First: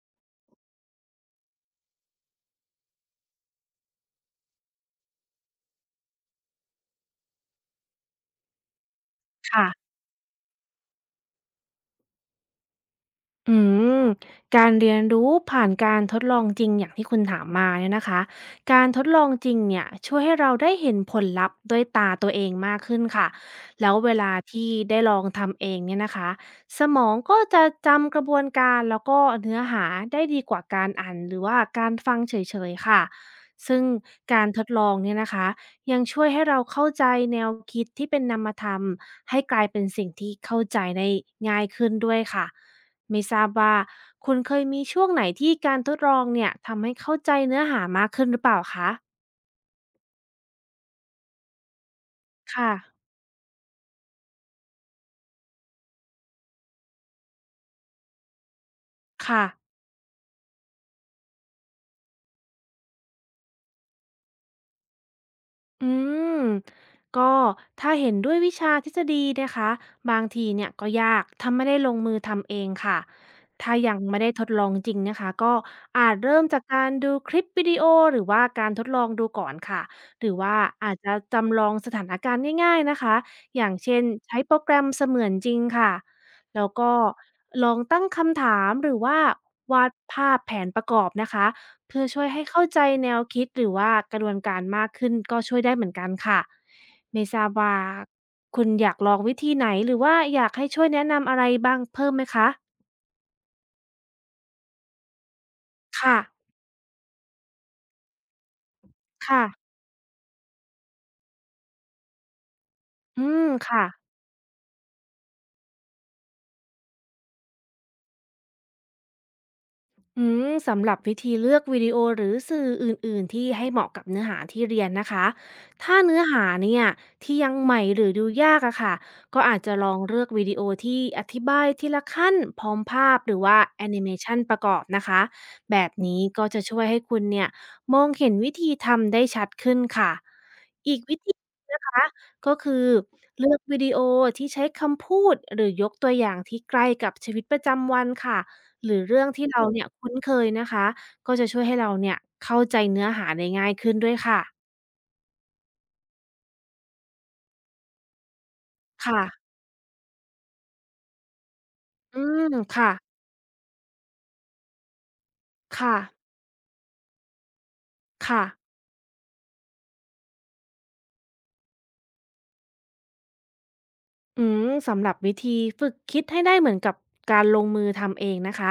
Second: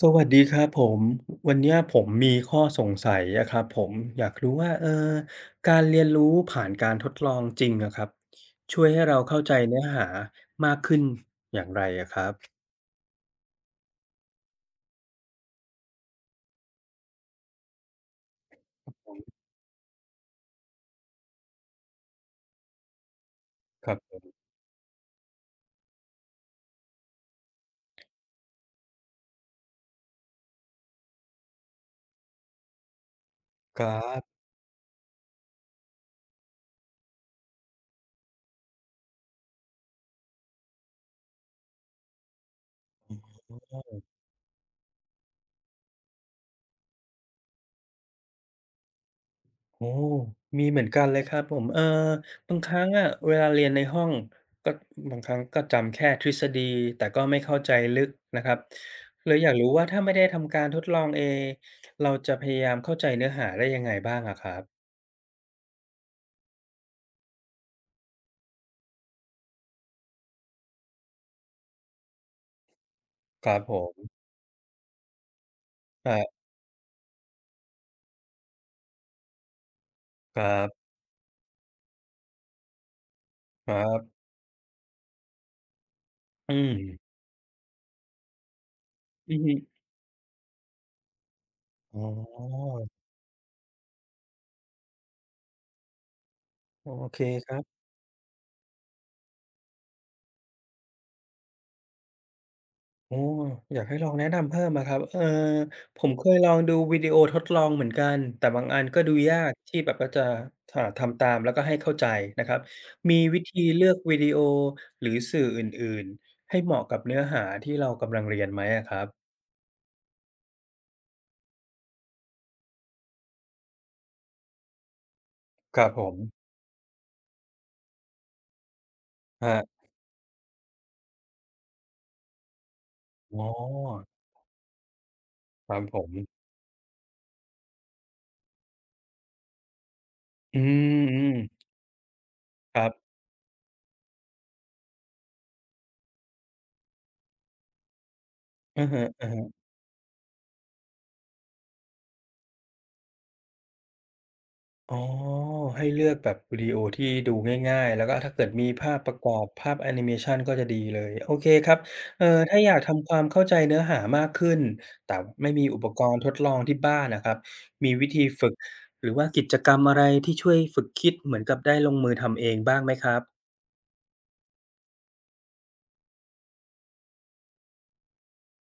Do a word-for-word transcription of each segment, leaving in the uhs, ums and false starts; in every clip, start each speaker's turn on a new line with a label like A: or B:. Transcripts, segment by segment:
A: สวัสดีครับผมวันเนี้ยผมมีข้อสงสัยอะครับผมอยากรู้ว่าเออการเรียนรู้ผ่านการทดลองจริงอะครับช่วยให้เราเข้าใจ
B: ค่ะ
A: เนื้อหามากขึ้น
B: อืมการเรียนรู้ผ่านการทดลองจริงอย่างที่คุณถามมาเนี่ยนะคะการทดลองจริงเนี่ยช่วยให้เราได้เห็นผลลัพธ์ด้วยตาตัวเองมากขึ้นค่ะ
A: ค
B: แล้
A: รั
B: ว
A: บผ
B: เวลา
A: ม
B: ที่ได้ลองทำเองเนี่ยนะคะสมองก็จะจำกระบวนการแล้วก็เนื้อหาได้ดีกว่าการอ่านหรือว่าการฟังเฉยๆค่ะซึ่
A: ค
B: ง
A: รับ
B: การทดลองเนี่ยนะคะยังช่วยให้เราเข้าใจแนวคิดที่เป็นนามธรรมให้กลายเป็นสิ่งที่เข้าใจได้ง่ายขึ้นด้วยค่ะ ไม่ทราบว่าคุณเคยมีช่วงไหนที่การทดลองเนี่ยทำให้เข้าใจเนื้อหามากขึ้นหรือเปล่าคะ
A: โอ้มีเหมือนกันเลยครับผมเออบางค
B: ค่ะ
A: รั้งอะเวลาเรียนในห้องก็บางครั้งก็จำแค่ทฤษฎีแต่ก็ไม่เข้าใจลึกนะครับเลย
B: ค่ะ
A: อยากรู้ว่าถ้าไม่ได้ทำการทดลองเองเราจะพยายามเข้าใจเนื้อหาได้ยังไงบ้างอะครับ
B: อืมก็ถ้าเห็นด้วยวิชาทฤษฎีนะคะบางทีเนี่ยก็ยากทำไม่ได้ลงมือทำเองค่ะ
A: ครับผ
B: ถ้ายัง
A: ม
B: ไม่ได้ทดลองจริงนะคะก็อา
A: อ่
B: จเริ่
A: า
B: มจากการดูคลิปวิดีโอหรือว่าการทดลองดูก่อนค่ะหรือ
A: ครั
B: ว่า
A: บ
B: อาจจะจำลองสถานการณ์ง่ายๆนะคะอ
A: ค
B: ย่าง
A: รั
B: เช่น
A: บ
B: ใช้โปรแกรมเสมือนจริงค่ะ
A: อื
B: แล้วก็
A: ม
B: ลองตั้งคำถามหรือว่า
A: อือฮึ
B: วาดภาพแผนประกอบนะคะ
A: อ๋อ
B: คือช่วยให้เข้าใจแนวคิดหรือว่ากระบวนการมากขึ้นก็ช่วยได้เหมือนกันค่ะ
A: โอเค
B: ไม่ทรา
A: ค
B: บ
A: รั
B: ว่า
A: บ
B: คุณอยากลองวิธีไหนหรือว่าอยากให้ช่วยแนะนำอะไรบ้างเพิ่มไหมคะ
A: โอ้อยากให้ลองแนะนำเพิ่มอะครับเอ่อผม
B: ค่ะ
A: เคยลองดูวิดีโอทดลองเหมือนกัน แต่บางอันก็ดูยา
B: ค่ะ
A: กที่แบบว่าจะอ่าทำตามแล้วก็ให้เข้าใจนะครับ มี
B: อื
A: วิ
B: ม
A: ธีเลื
B: ค่ะ
A: อกวิดีโอหรือสื่ออื่นๆให้เหมาะกับเนื้อหาที่เรากำลังเรียนไหมอะครับ
B: อืมสำหรับวิธีเลือกวิดีโอหรือสื่ออื่นๆที่ให้เหมาะกับเนื้อหาที่เรียนนะคะ
A: ครับ
B: ถ้า
A: ผม
B: เนื้อหาเนี่ยที่ยังใหม่หรือดูยากอะค่ะก็
A: ครั
B: อาจจะ
A: บ
B: ลองเลือกวิดีโอที่อธิบายทีละขั้นพร้อมภาพหรือ
A: อ๋อ
B: ว่าแอนิเมชันประกอบนะคะ
A: ครั
B: แบ
A: บ
B: บ
A: ผม
B: นี้ก็จะช่วยให้คุณเนี่ยมองเห็นวิธีทำได้ชัดขึ้นค่ะ
A: อื
B: อีกวิ
A: ม
B: ธี
A: ๆ
B: นะคะก็คื
A: ค
B: อ
A: รับ
B: เลือกวิดีโอที่ใช้คำพูดหรือยกตัวอย่างที่ใกล้กับชีวิตประจำวันค่ะ
A: อะ
B: หรื
A: ฮะ
B: อเรื่องที่
A: ๆ
B: เราเนี่ยคุ้นเคยนะคะก็จะช่วยให้เราเนี่ยเข้าใจเนื้อหาได้ง่ายขึ้นด้วยค่ะ
A: อ๋อให้เลือกแบบวิดีโอที่ดูง่ายๆแล้วก็ถ้าเกิดมีภาพประ
B: ค่ะ
A: กอบภาพแอนิเมชันก็จะดีเลยโอเคครับ
B: อื
A: เอ่อ
B: ม
A: ถ้าอยาก
B: ค่ะ
A: ทำความเข้าใจเนื้อหามากขึ้นแต่ไม่มีอุป
B: ค่ะ
A: กรณ์ทดลองที่บ้านนะครับมีวิธี
B: ค่ะ
A: ฝึกหรือว่ากิจกรรมอะไรที่ช่วยฝึกคิดเหมือนกับได้ลงมือทำเองบ้างไหมครับ
B: อืมสำหรับวิธีฝึกคิดให้ได้เหมือนกับการลงมือทำเองนะคะ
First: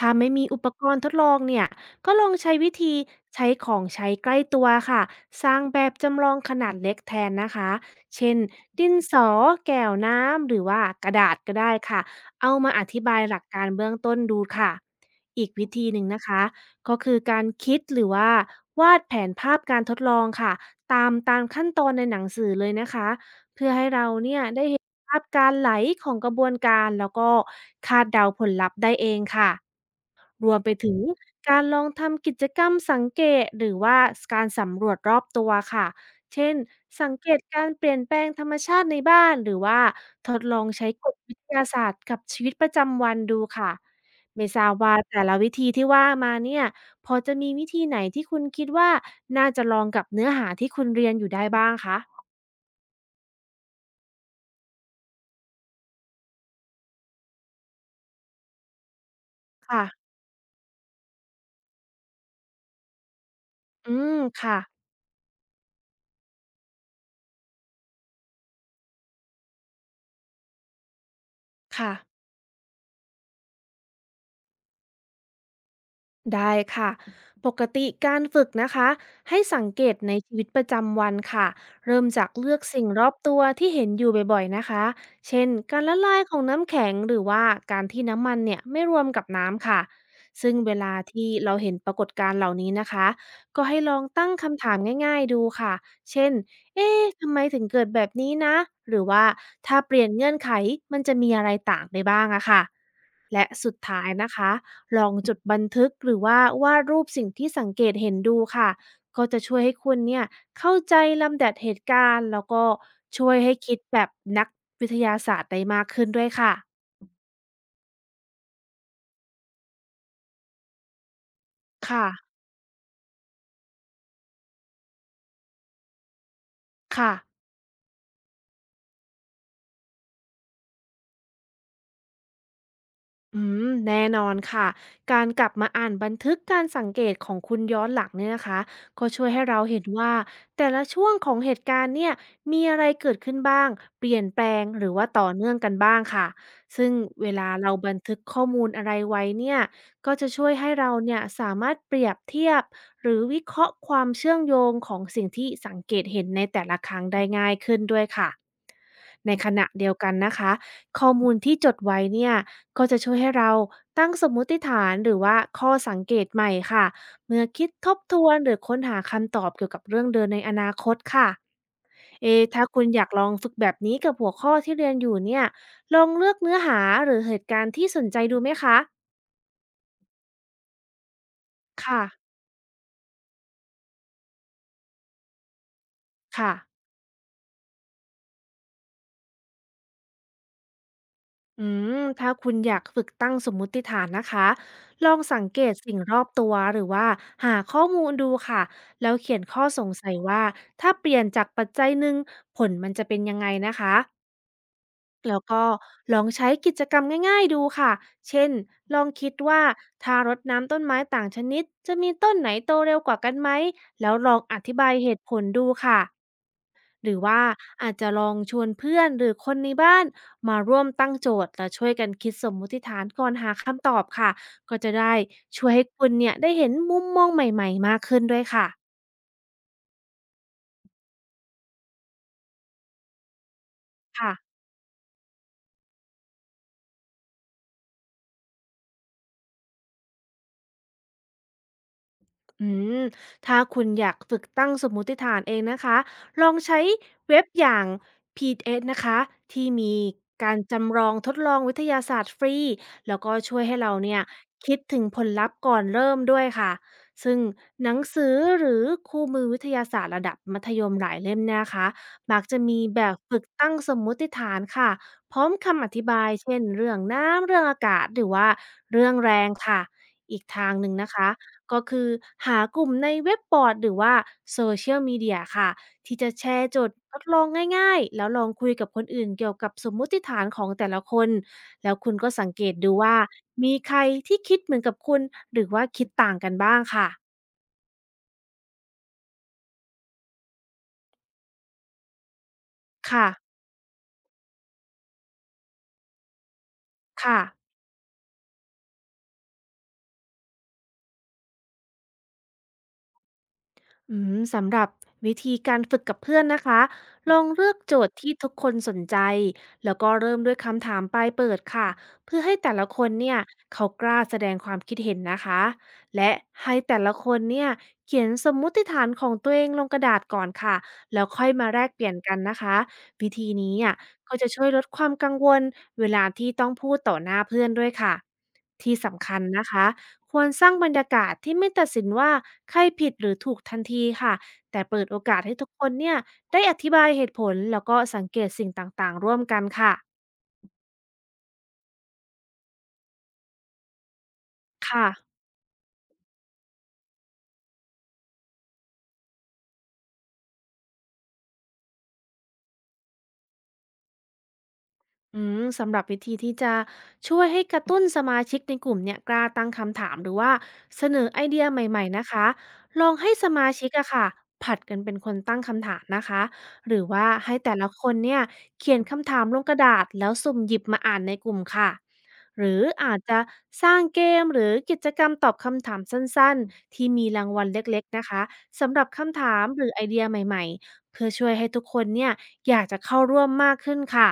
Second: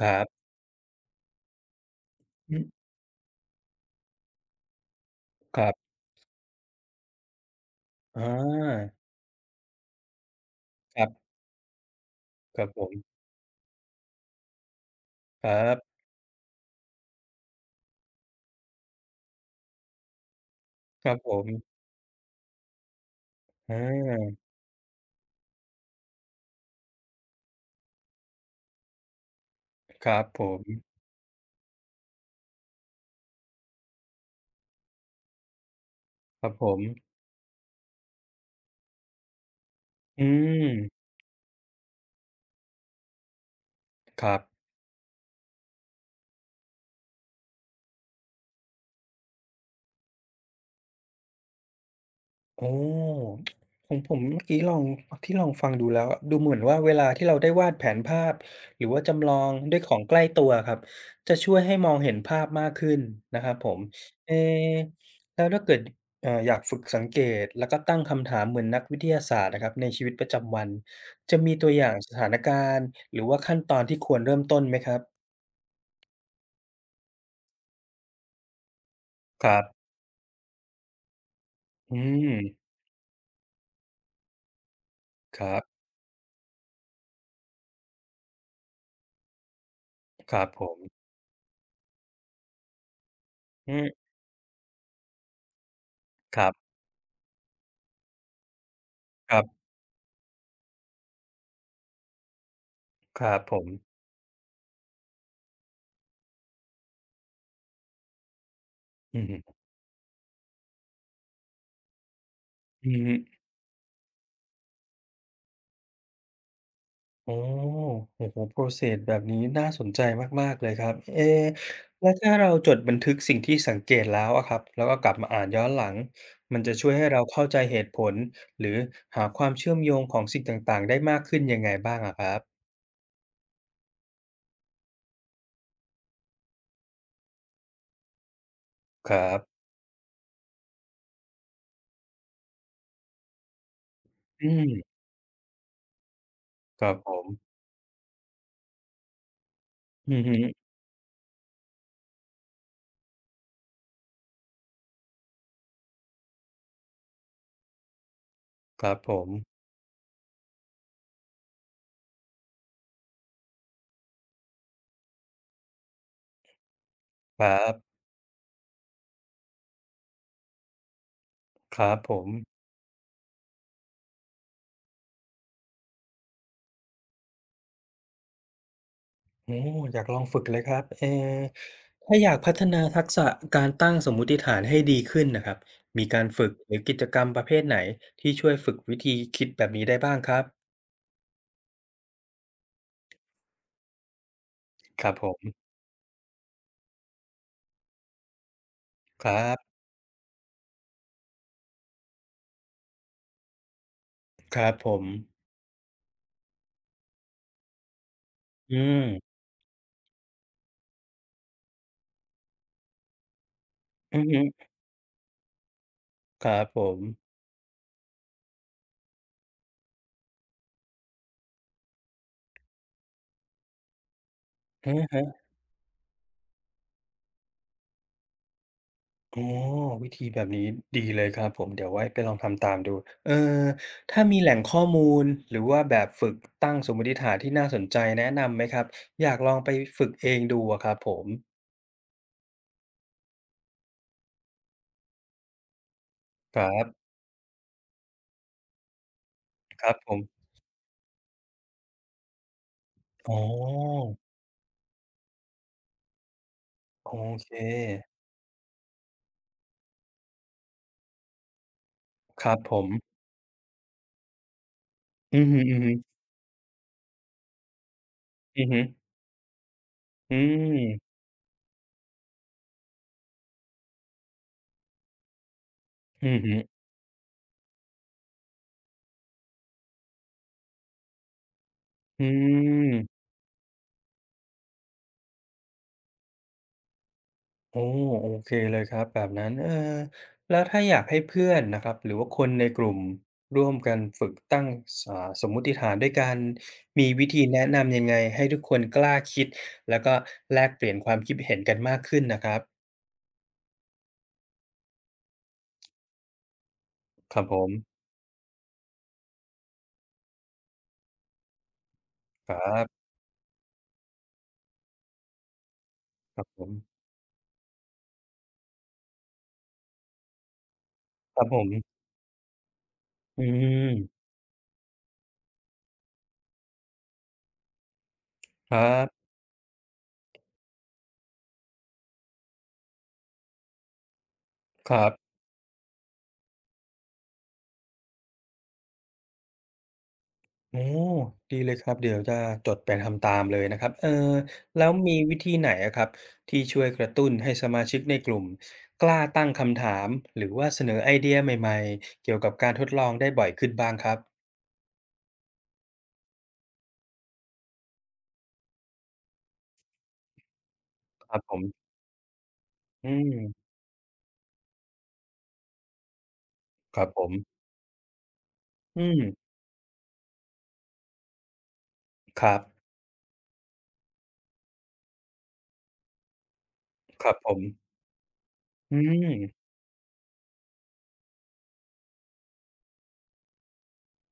A: ค
B: ้า
A: รั
B: ไม่มี
A: บ
B: อุปกรณ์ทดลองเนี่ยก็ลองใช้
A: อื
B: วิ
A: ม
B: ธีใช้ของใช้ใกล้ตัวค่ะ สร้า
A: ค
B: ง
A: รั
B: แบ
A: บ
B: บจำลองขนาดเล็กแทนนะคะ เช่
A: อา
B: นดินสอแก้วน้ำหรือว่า
A: ครั
B: กระ
A: บ
B: ดาษก็ได้ค่ะ เอา
A: ครับ
B: มา
A: ผ
B: อธิบา
A: ม
B: ยหลักการเบื้องต้นดูค่ะ อี
A: ค
B: ก
A: รั
B: วิธีห
A: บ
B: นึ่งนะคะ ก็คือการคิดหรือว่าวาดแผนภาพการทดลองค่ะ
A: ค
B: ตา
A: รั
B: ม
A: บผ
B: ตามขั้น
A: ม
B: ตอนในหนังสือเลยนะคะ เพื่อ
A: อ
B: ให้เรา
A: า
B: เนี่ยได้เห็นภาพการไหลของกระบวนการแล้วก็คาดเดาผลลัพธ์ได้เองค่ะ
A: ครับผ
B: รวม
A: ม
B: ไปถึงการลองทำกิจกรรมสังเกตหรือว่าการสำรวจรอบตัวค่ะ
A: ครั
B: เช่
A: บ
B: น
A: ผม
B: สังเกตการเปลี่ยนแปลงธรรมชาติในบ้านหรือว่า
A: อื
B: ทดลองใช้ก
A: ม
B: ฎวิทยาศาสตร์กับชีวิตประจำวันดูค่ะ
A: ครั
B: ไม่ทรา
A: บ
B: บว่าแต่ละวิธีที่ว่ามาเนี่ยพอจะมีวิธีไหนที่คุณคิดว่าน่าจะลองกับเนื้อหาที่คุณเรียนอยู่ได้บ้างคะ
A: โอ้ของผมเมื่อกี้ลองที่ลองฟังดูแล้วอะดูเหมือนว่าเวลาที่เราได้วาดแผนภาพหรือว่าจำลองด้วย
B: ค่ะ
A: ของใกล้ตัวครับจะช่วยให้มองเห็นภาพมากขึ้นนะครับผม
B: อืม
A: เอ๊
B: ค่ะ
A: ะแล้วถ้าเกิดเอ่ออยากฝึกสังเกตแล้วก็ตั้งคำถามเหมือนนักวิทยาศาสตร์อะครับในชีวิตประจำวันจะมีตัวอย่างส
B: ค่ะ
A: ถานการณ์หรือว่าขั้นตอนที่ควรเริ่มต้นไหมครับ
B: ได้ค่ะปกติการฝึกนะคะให้
A: ครั
B: สั
A: บ
B: งเกตในชีวิตประจำวันค่ะ
A: อื
B: เริ่มจา
A: ม
B: กเลือกสิ่งรอบตัวที่เห็นอยู่บ่อยๆนะคะ
A: ค
B: เช่น
A: รับ
B: การละลายของน้ำแข็งหรือว่าการที่น้ำมันเนี่ยไม่รวมกับน้ำค่ะ
A: ครับ
B: ซึ่ง
A: ผ
B: เว
A: ม
B: ลาที่เราเห็นปรากฏการณ์เหล่านี้นะคะก็
A: อื
B: ให้ลอง
A: ม
B: ตั้งคำถามง่ายๆดูค่ะเช่น
A: ครับ
B: เอ๊ะทำไมถึงเกิดแบบนี้นะหรือว่า
A: ครับ
B: ถ้าเปลี่ยนเงื่อนไขมันจะมีอะไรต่างไปบ้างอะค่ะ
A: ครับ
B: และ
A: ผม
B: สุดท้ายนะคะลองจดบันทึกหรือว่าวาดรูปสิ่งที่สังเกตเห็นดูค่ะ
A: อื
B: ก็
A: อฮึ
B: จะช่วยให้คุณเนี่ยเข้าใจลำดับเหตุการณ์แล้วก็
A: อืม
B: ช่วยให้คิดแบบนักวิทยาศาสตร์ได้มากขึ้นด้วยค่ะ
A: โอ๋โอ้โฮ process แบบนี้น่าสนใจมากๆเลยครับเอ๊
B: ค่ะ
A: แล้วถ้าเราจดบันทึกสิ่งที่สังเกตแล้วอะครับแล้วก็กลับมาอ่านย้อนหลังมันจะช่วยให้เรา
B: ค่ะ
A: เข้าใจเหตุผลหรือหาความเชื่อมโยงของสิ่งต่างๆได้มากขึ้นยังไงบ้างอะครับ
B: อืมแน่นอนค่ะการกลับมาอ่านบันทึกการสังเกตของคุณย้อนหลังเนี่ยนะคะก็
A: ค
B: ช่
A: รั
B: วย
A: บ
B: ให้เราเห็นว่าแต่ละช่วงของเหตุการณ์เนี่ยมีอะไรเกิดขึ้นบ้างเปลี่ยนแปล
A: อื
B: งหรือ
A: ม
B: ว่าต่อเนื่องกันบ้างค่ะ
A: ค
B: ซึ่
A: รั
B: ง
A: บผม
B: เวลาเราบันทึกข้อมูลอะไรไว้เนี่ย
A: อื
B: ก็
A: อ
B: จะ
A: ฮึ
B: ช่วยให้เราเนี่ยสามารถเปรียบเทียบหรือวิเคราะห์ความเชื่อมโยงของสิ่งที่สังเกตเห็นในแต่ละครั้งได้ง่ายขึ้นด้วยค่ะ
A: ครับผม
B: ในขณะเดียวกันนะคะข้อมูลที่จดไว้เนี่ยก็จะช่วยให้เราตั้งสมมุติฐานหรือว่าข้อสังเกตใหม่ค่ะ
A: ค
B: เมื่อ
A: รั
B: คิดท
A: บ
B: บทวนหรือค้นหาคำตอบเกี่ยวกับเรื่องเดินในอนาคตค่ะ
A: ครับผม
B: เอะถ้าคุณอยากลองฝึกแบบนี้กับหัวข้อที่เรียนอยู่เนี่ยลองเลือกเนื้อหาหรือเหตุการณ์ที่สนใจดูไหมคะ
A: โอ้อยากลองฝึกเลยครับเอ่อ
B: ค่ะ
A: ถ้าอยากพัฒนาทักษะการตั้งสมมุติฐานให้ดีขึ้นนะครับ มีการฝึกหรื
B: ค่ะ
A: อกิจกรรมประเภทไหนที่ช่วยฝึกวิธีคิดแบบนี้ได้บ้างครับ
B: อืมถ้าคุณอยากฝึกตั้งสมมุติฐานนะคะ
A: ค
B: ล
A: รับ
B: อง
A: ผ
B: สัง
A: ม
B: เกตสิ่งรอบตัวหรือว่าหาข้อมูลดูค่ะแล้ว
A: ครั
B: เขียนข้อ
A: บ
B: สงสัยว่าถ้าเปลี่ยนจากปัจจัยหนึ่งผลมันจะเป็นยังไงนะคะ
A: ครับผม
B: แล้วก็ลองใช้กิจกรรมง่ายๆดูค่ะเช่น
A: อื
B: ลองคิด
A: ม
B: ว่าถ้ารดน้ำต้นไม้ต่างชนิดจะมีต้นไหนโตเร็วกว่ากันไหมแล้ว
A: อือ
B: ลอ
A: ฮึ
B: งอธิบายเหตุผลดูค่ะ
A: ครับผม
B: หรือว่าอาจจะลองชวนเพื่อนหรือคนในบ้านมาร่วมตั้งโจทย์และช่วยกันคิดสมมุติฐานก่อนหาคำตอบค่ะก็จะ
A: อะ
B: ได้
A: ฮะ
B: ช่วยให้คุณเนี่ยได้เห็นมุมมองใหม่ๆมากขึ้นด้วยค่ะ
A: อ๋อวิธีแบบนี้ดีเลยครับผมเดี๋ยวไว้ไปลองทำตามดูเอ่อถ้า
B: ค่ะ
A: มีแหล่งข้อมูลหรือว่าแบบฝึกตั้งสมมุติฐานที่น่าสนใจแนะนำไหมครับอยากลองไปฝึกเองดูอะครับผม
B: อืมถ้าคุณอยากฝึกตั้งสมมติฐานเองนะคะ ลอง
A: ครั
B: ใช้
A: บ
B: เว็บอย่าง พี ดี เอส นะคะที่
A: ครั
B: มี
A: บผม
B: การจำลองทดลองวิทยาศาสตร์ฟรีแล้วก็
A: อ๋
B: ช่วยให้เรา
A: อ
B: เนี่ยคิดถึงผลลัพธ์ก่อนเริ่มด้วยค่ะ
A: โอ
B: ซึ่ง
A: เค
B: หนังสือหรือคู่มือวิทยาศาสตร์ระดับมัธยมหลายเล่มเนยนะคะมัก
A: ครั
B: จะ
A: บผ
B: มี
A: ม
B: แบบฝึกตั้งสมมุติฐานค่ะพ
A: อื
B: ร้
A: อ
B: อม
A: ฮึ
B: คำอธิ
A: ๆ
B: บายเช่นเรื่องน้ำเรื่องอากาศหรือว่า
A: อือฮึ
B: เรื่องแรงค่ะ
A: อื
B: อีกทางหนึ่งนะ
A: ม
B: คะ ก็คือหากลุ่มในเว็บบอร์ดหรือว่าโซเชียลมีเดียค่ะที่
A: อื
B: จะ
A: อ
B: แช
A: ฮึ
B: ร์โจทย์ทดลองง่ายๆแล้วลองคุยกับคนอื่นเกี่ยวกับสมมุติฐานของแต่ละคนแล้วคุณ
A: อื
B: ก็สังเกตดูว่า
A: ม
B: มีใครที่คิดเหมือนกับคุณหรือว่าคิดต่างกันบ้างค่ะ
A: โอ้โอเคเลยครับแบบนั้นเออแล้วถ้าอยากให้เพื่อนนะครับ หรือว่าคนในกลุ่ม
B: ค่ะ
A: ร่วมกันฝึกตั้งสอ่าสมมุติฐานด้วยกันมีวิ
B: ค่ะ
A: ธีแนะนำยังไงให้ทุกคนกล้าคิดแล้วก็แลกเปลี่ยนความคิดเห็นกันมากขึ้นนะครับ
B: อืมสำหรับวิธีการฝึกกับเพื่อนนะคะล
A: ครั
B: อ
A: บ
B: ง
A: ผ
B: เลือกโจ
A: ม
B: ทย์ที่ทุกคนสนใจ แล้วก็เริ่มด้วยคำถามปลายเปิดค่ะเพื่อ
A: ค
B: ให้
A: รั
B: แต่ละ
A: บ
B: คนเนี่ยเขากล้าแสดงความคิดเห็นนะคะและ
A: ครับผ
B: ให้
A: ม
B: แต่ละคนเนี่ยเขียนสมมุติฐานของตัวเองลงกระดาษก่อนค่ะแล้ว
A: ครั
B: ค่
A: บ
B: อย
A: ผ
B: มาแลก
A: ม
B: เปลี่ยนกันนะคะวิ
A: อื
B: ธีนี้
A: ม
B: อ่ะก็จะช่วยลดความกังวลเวลาที่ต้องพูดต่อหน้าเพื่อนด้วยค่ะ
A: ครั
B: ที่สำ
A: บ
B: คัญนะคะ ควรสร้างบรรยากาศที่ไม่ตัดสินว่าใครผิดหรือถูกทันทีค่ะแต่
A: ค
B: เปิ
A: รั
B: ด
A: บ
B: โอกาสให้ทุกคนเนี่ยได้อธิบายเหตุผลแล้วก็สังเกตสิ่งต่างๆร่วมกันค่ะ
A: โอ้ดีเลยครับเดี๋ยวจะจดไปทำตามเลยนะครับเออแล้ว
B: ค่ะ
A: มีวิธีไหนอะครับที่ช่วยกระตุ้นให้สมาชิกในกลุ่มกล้าตั้งคำถามหรือว่าเสนอไอเดียใหม่ๆเกี่ยวกับการทดลองได้บ่อยขึ้นบ้างครับ
B: อืมสำหรับวิธีที่จะช่วยให้กระตุ้นสมาชิกในกลุ่มเนี่ยกล้าตั้งคำถามหรือว่าเสนอ
A: ครับ
B: ไอ
A: ผม
B: เดียใหม่ๆนะคะล
A: อื
B: องให้สมา
A: ม
B: ชิกอะค่ะผัดกันเป็นคนตั้งคำถามนะคะห
A: ค
B: รื
A: รั
B: อ
A: บผ
B: ว่าให้
A: ม
B: แต่ละคนเนี่ยเขีย
A: อื
B: นคำถาม
A: ม
B: ลงกระดาษแล้วสุ่มหยิบมาอ่านในกลุ่มค่ะ
A: ครับ
B: หรืออาจจะสร้างเกมหรือกิจกรรมตอบคำถามสั้นๆที่
A: ค
B: มี
A: รับ
B: รา
A: ผ
B: ง
A: ม
B: วัลเล็กๆนะคะสำ
A: อื
B: หรับคำถาม
A: ม
B: หรือไอเดียใหม่ๆ เพื่อช่วยให้ทุกคนเนี่ยอยากจะเข้าร่วมมากขึ้นค่ะ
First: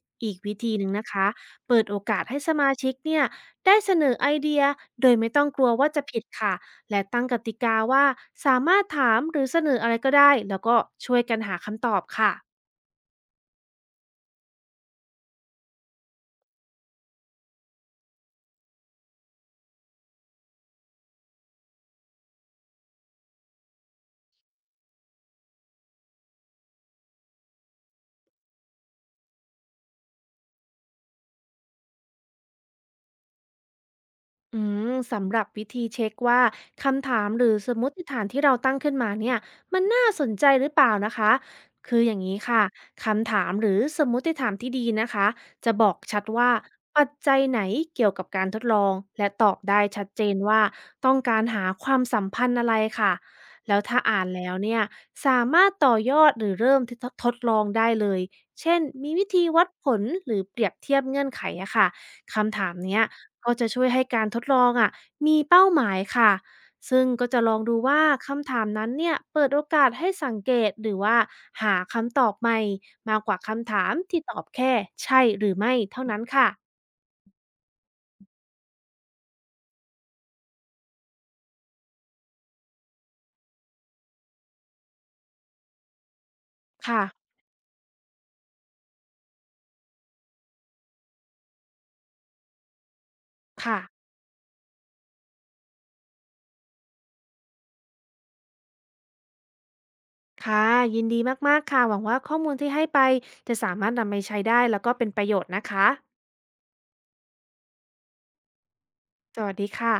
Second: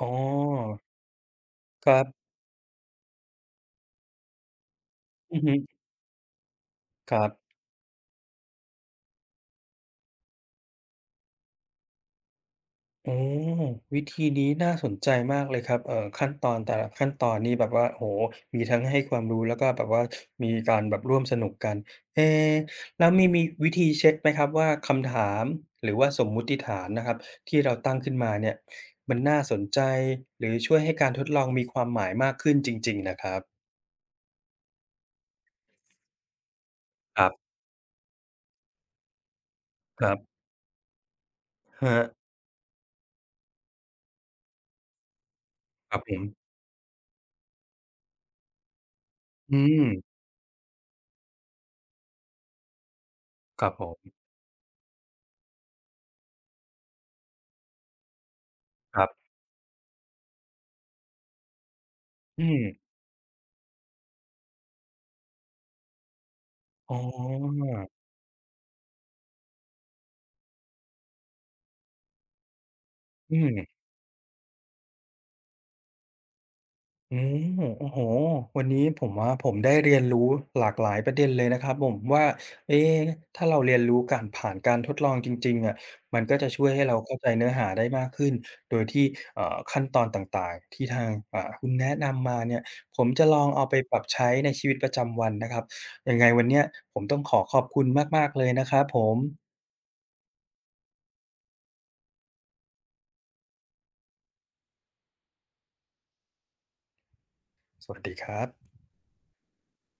A: อ๋อ
B: อีกวิธีหนึ่งนะคะ เปิด
A: ค
B: โอ
A: รั
B: กาส
A: บ
B: ให้สมาชิกเนี่ยได้เสนอไอเดียโดยไม่
A: อือ
B: ต้อง
A: ฮึ
B: กลัวว่าจะผิดค่ะ และ
A: ค
B: ตั้
A: รั
B: ง
A: บ
B: กติกาว่าสามารถถามหรือเสนออะไรก็ได้แล้วก็ช่วยกันหาคำตอบค่ะ
A: โอ้วิธีนี้น่าสนใจมากเลยครับเอ่อขั้นตอนแต่ละขั้นตอนนี่แบบว่าโอ้โฮมีทั้งให้ความรู้แล้วก็แบบว่ามีการแบบร่วมสนุกกันเอ๊แล้วมีมีวิธีเช็กไหมครับว่าคำถามหรือว่าสมมุติฐานนะครับที่เราตั้งขึ้นมาเนี่ยมันน่าสนใจหรือช่วยให้การทดลองมีความหมายมากขึ้นจริงๆนะครับ
B: อืมสำหรับวิธีเช็คว่าคำ
A: ค
B: ถา
A: รั
B: มห
A: บ
B: รือสมมติฐานที่เราตั้งขึ้นมาเนี่ยมัน
A: ค
B: น่า
A: รั
B: สน
A: บ
B: ใจหรือเปล่านะคะ
A: ครั
B: คือ
A: บ
B: อย่างนี้ค่ะคำถามหรือสมมติฐานที่ดีนะคะจะบ
A: ค
B: อก
A: รับผ
B: ชัด
A: ม
B: ว่าปัจจัยไหนเกี่ยวกับการทดลองและตอ
A: อื
B: บได้
A: ม
B: ชัดเจนว่าต้องการหาความสัมพันธ์อะไรค่ะ
A: ครับ
B: แล้ว
A: ผ
B: ถ้า
A: ม
B: อ่านแล้วเนี่ยสามารถต่อยอดหรือเริ่มทดทดลองได้เลยเช่น
A: ครับ
B: มีวิธีวัดผลหรือเปรียบเทียบเงื่อนไขอะค่ะ
A: อื
B: คำถาม
A: ม
B: เนี้ย ก็จะช่วยให้การทดลองอะมีเป้าหมายค่ะ
A: อ๋อ
B: ซึ่งก็จะลองดูว่าคำถามนั้นเนี่ยเปิดโอกาสให้สังเกตหรือว่าหาคำตอบใหม่มากก
A: อื
B: ว่าคำ
A: ม
B: ถามที่ตอบแค่ใช่หรือไม่เท่านั้นค่ะ
A: อืมโอ้โหวันนี้ผมว่าผมได้เรียนรู้หลากหลายประเด็นเลยนะครับผมว่าเอ๊ะถ้าเราเรียนรู้การผ่านการทดลองจริงๆอะมันก็จะช่วยให้เรา
B: ค่ะ
A: เข้าใจเนื้อหาได้มากขึ้นโดยที่เอ่อขั้นตอนต่างๆที่ทางอ่าคุณแนะนำมาเนี่ยผมจะลองเอาไป
B: ค่ะ
A: ปรับใช้ในชีวิตประจำวันนะครับยังไงวันเนี้ยผมต้องขอขอบคุณมากๆเลยนะครับผม
B: ค่ะยินดีมากๆค่ะหวังว่าข้อมูลที่ให้ไปจะสามารถนำไปใช้ได้แล้วก็เป็นประโยชน์นะคะ
A: สวัสดีครับ
B: สวัสดีค่ะ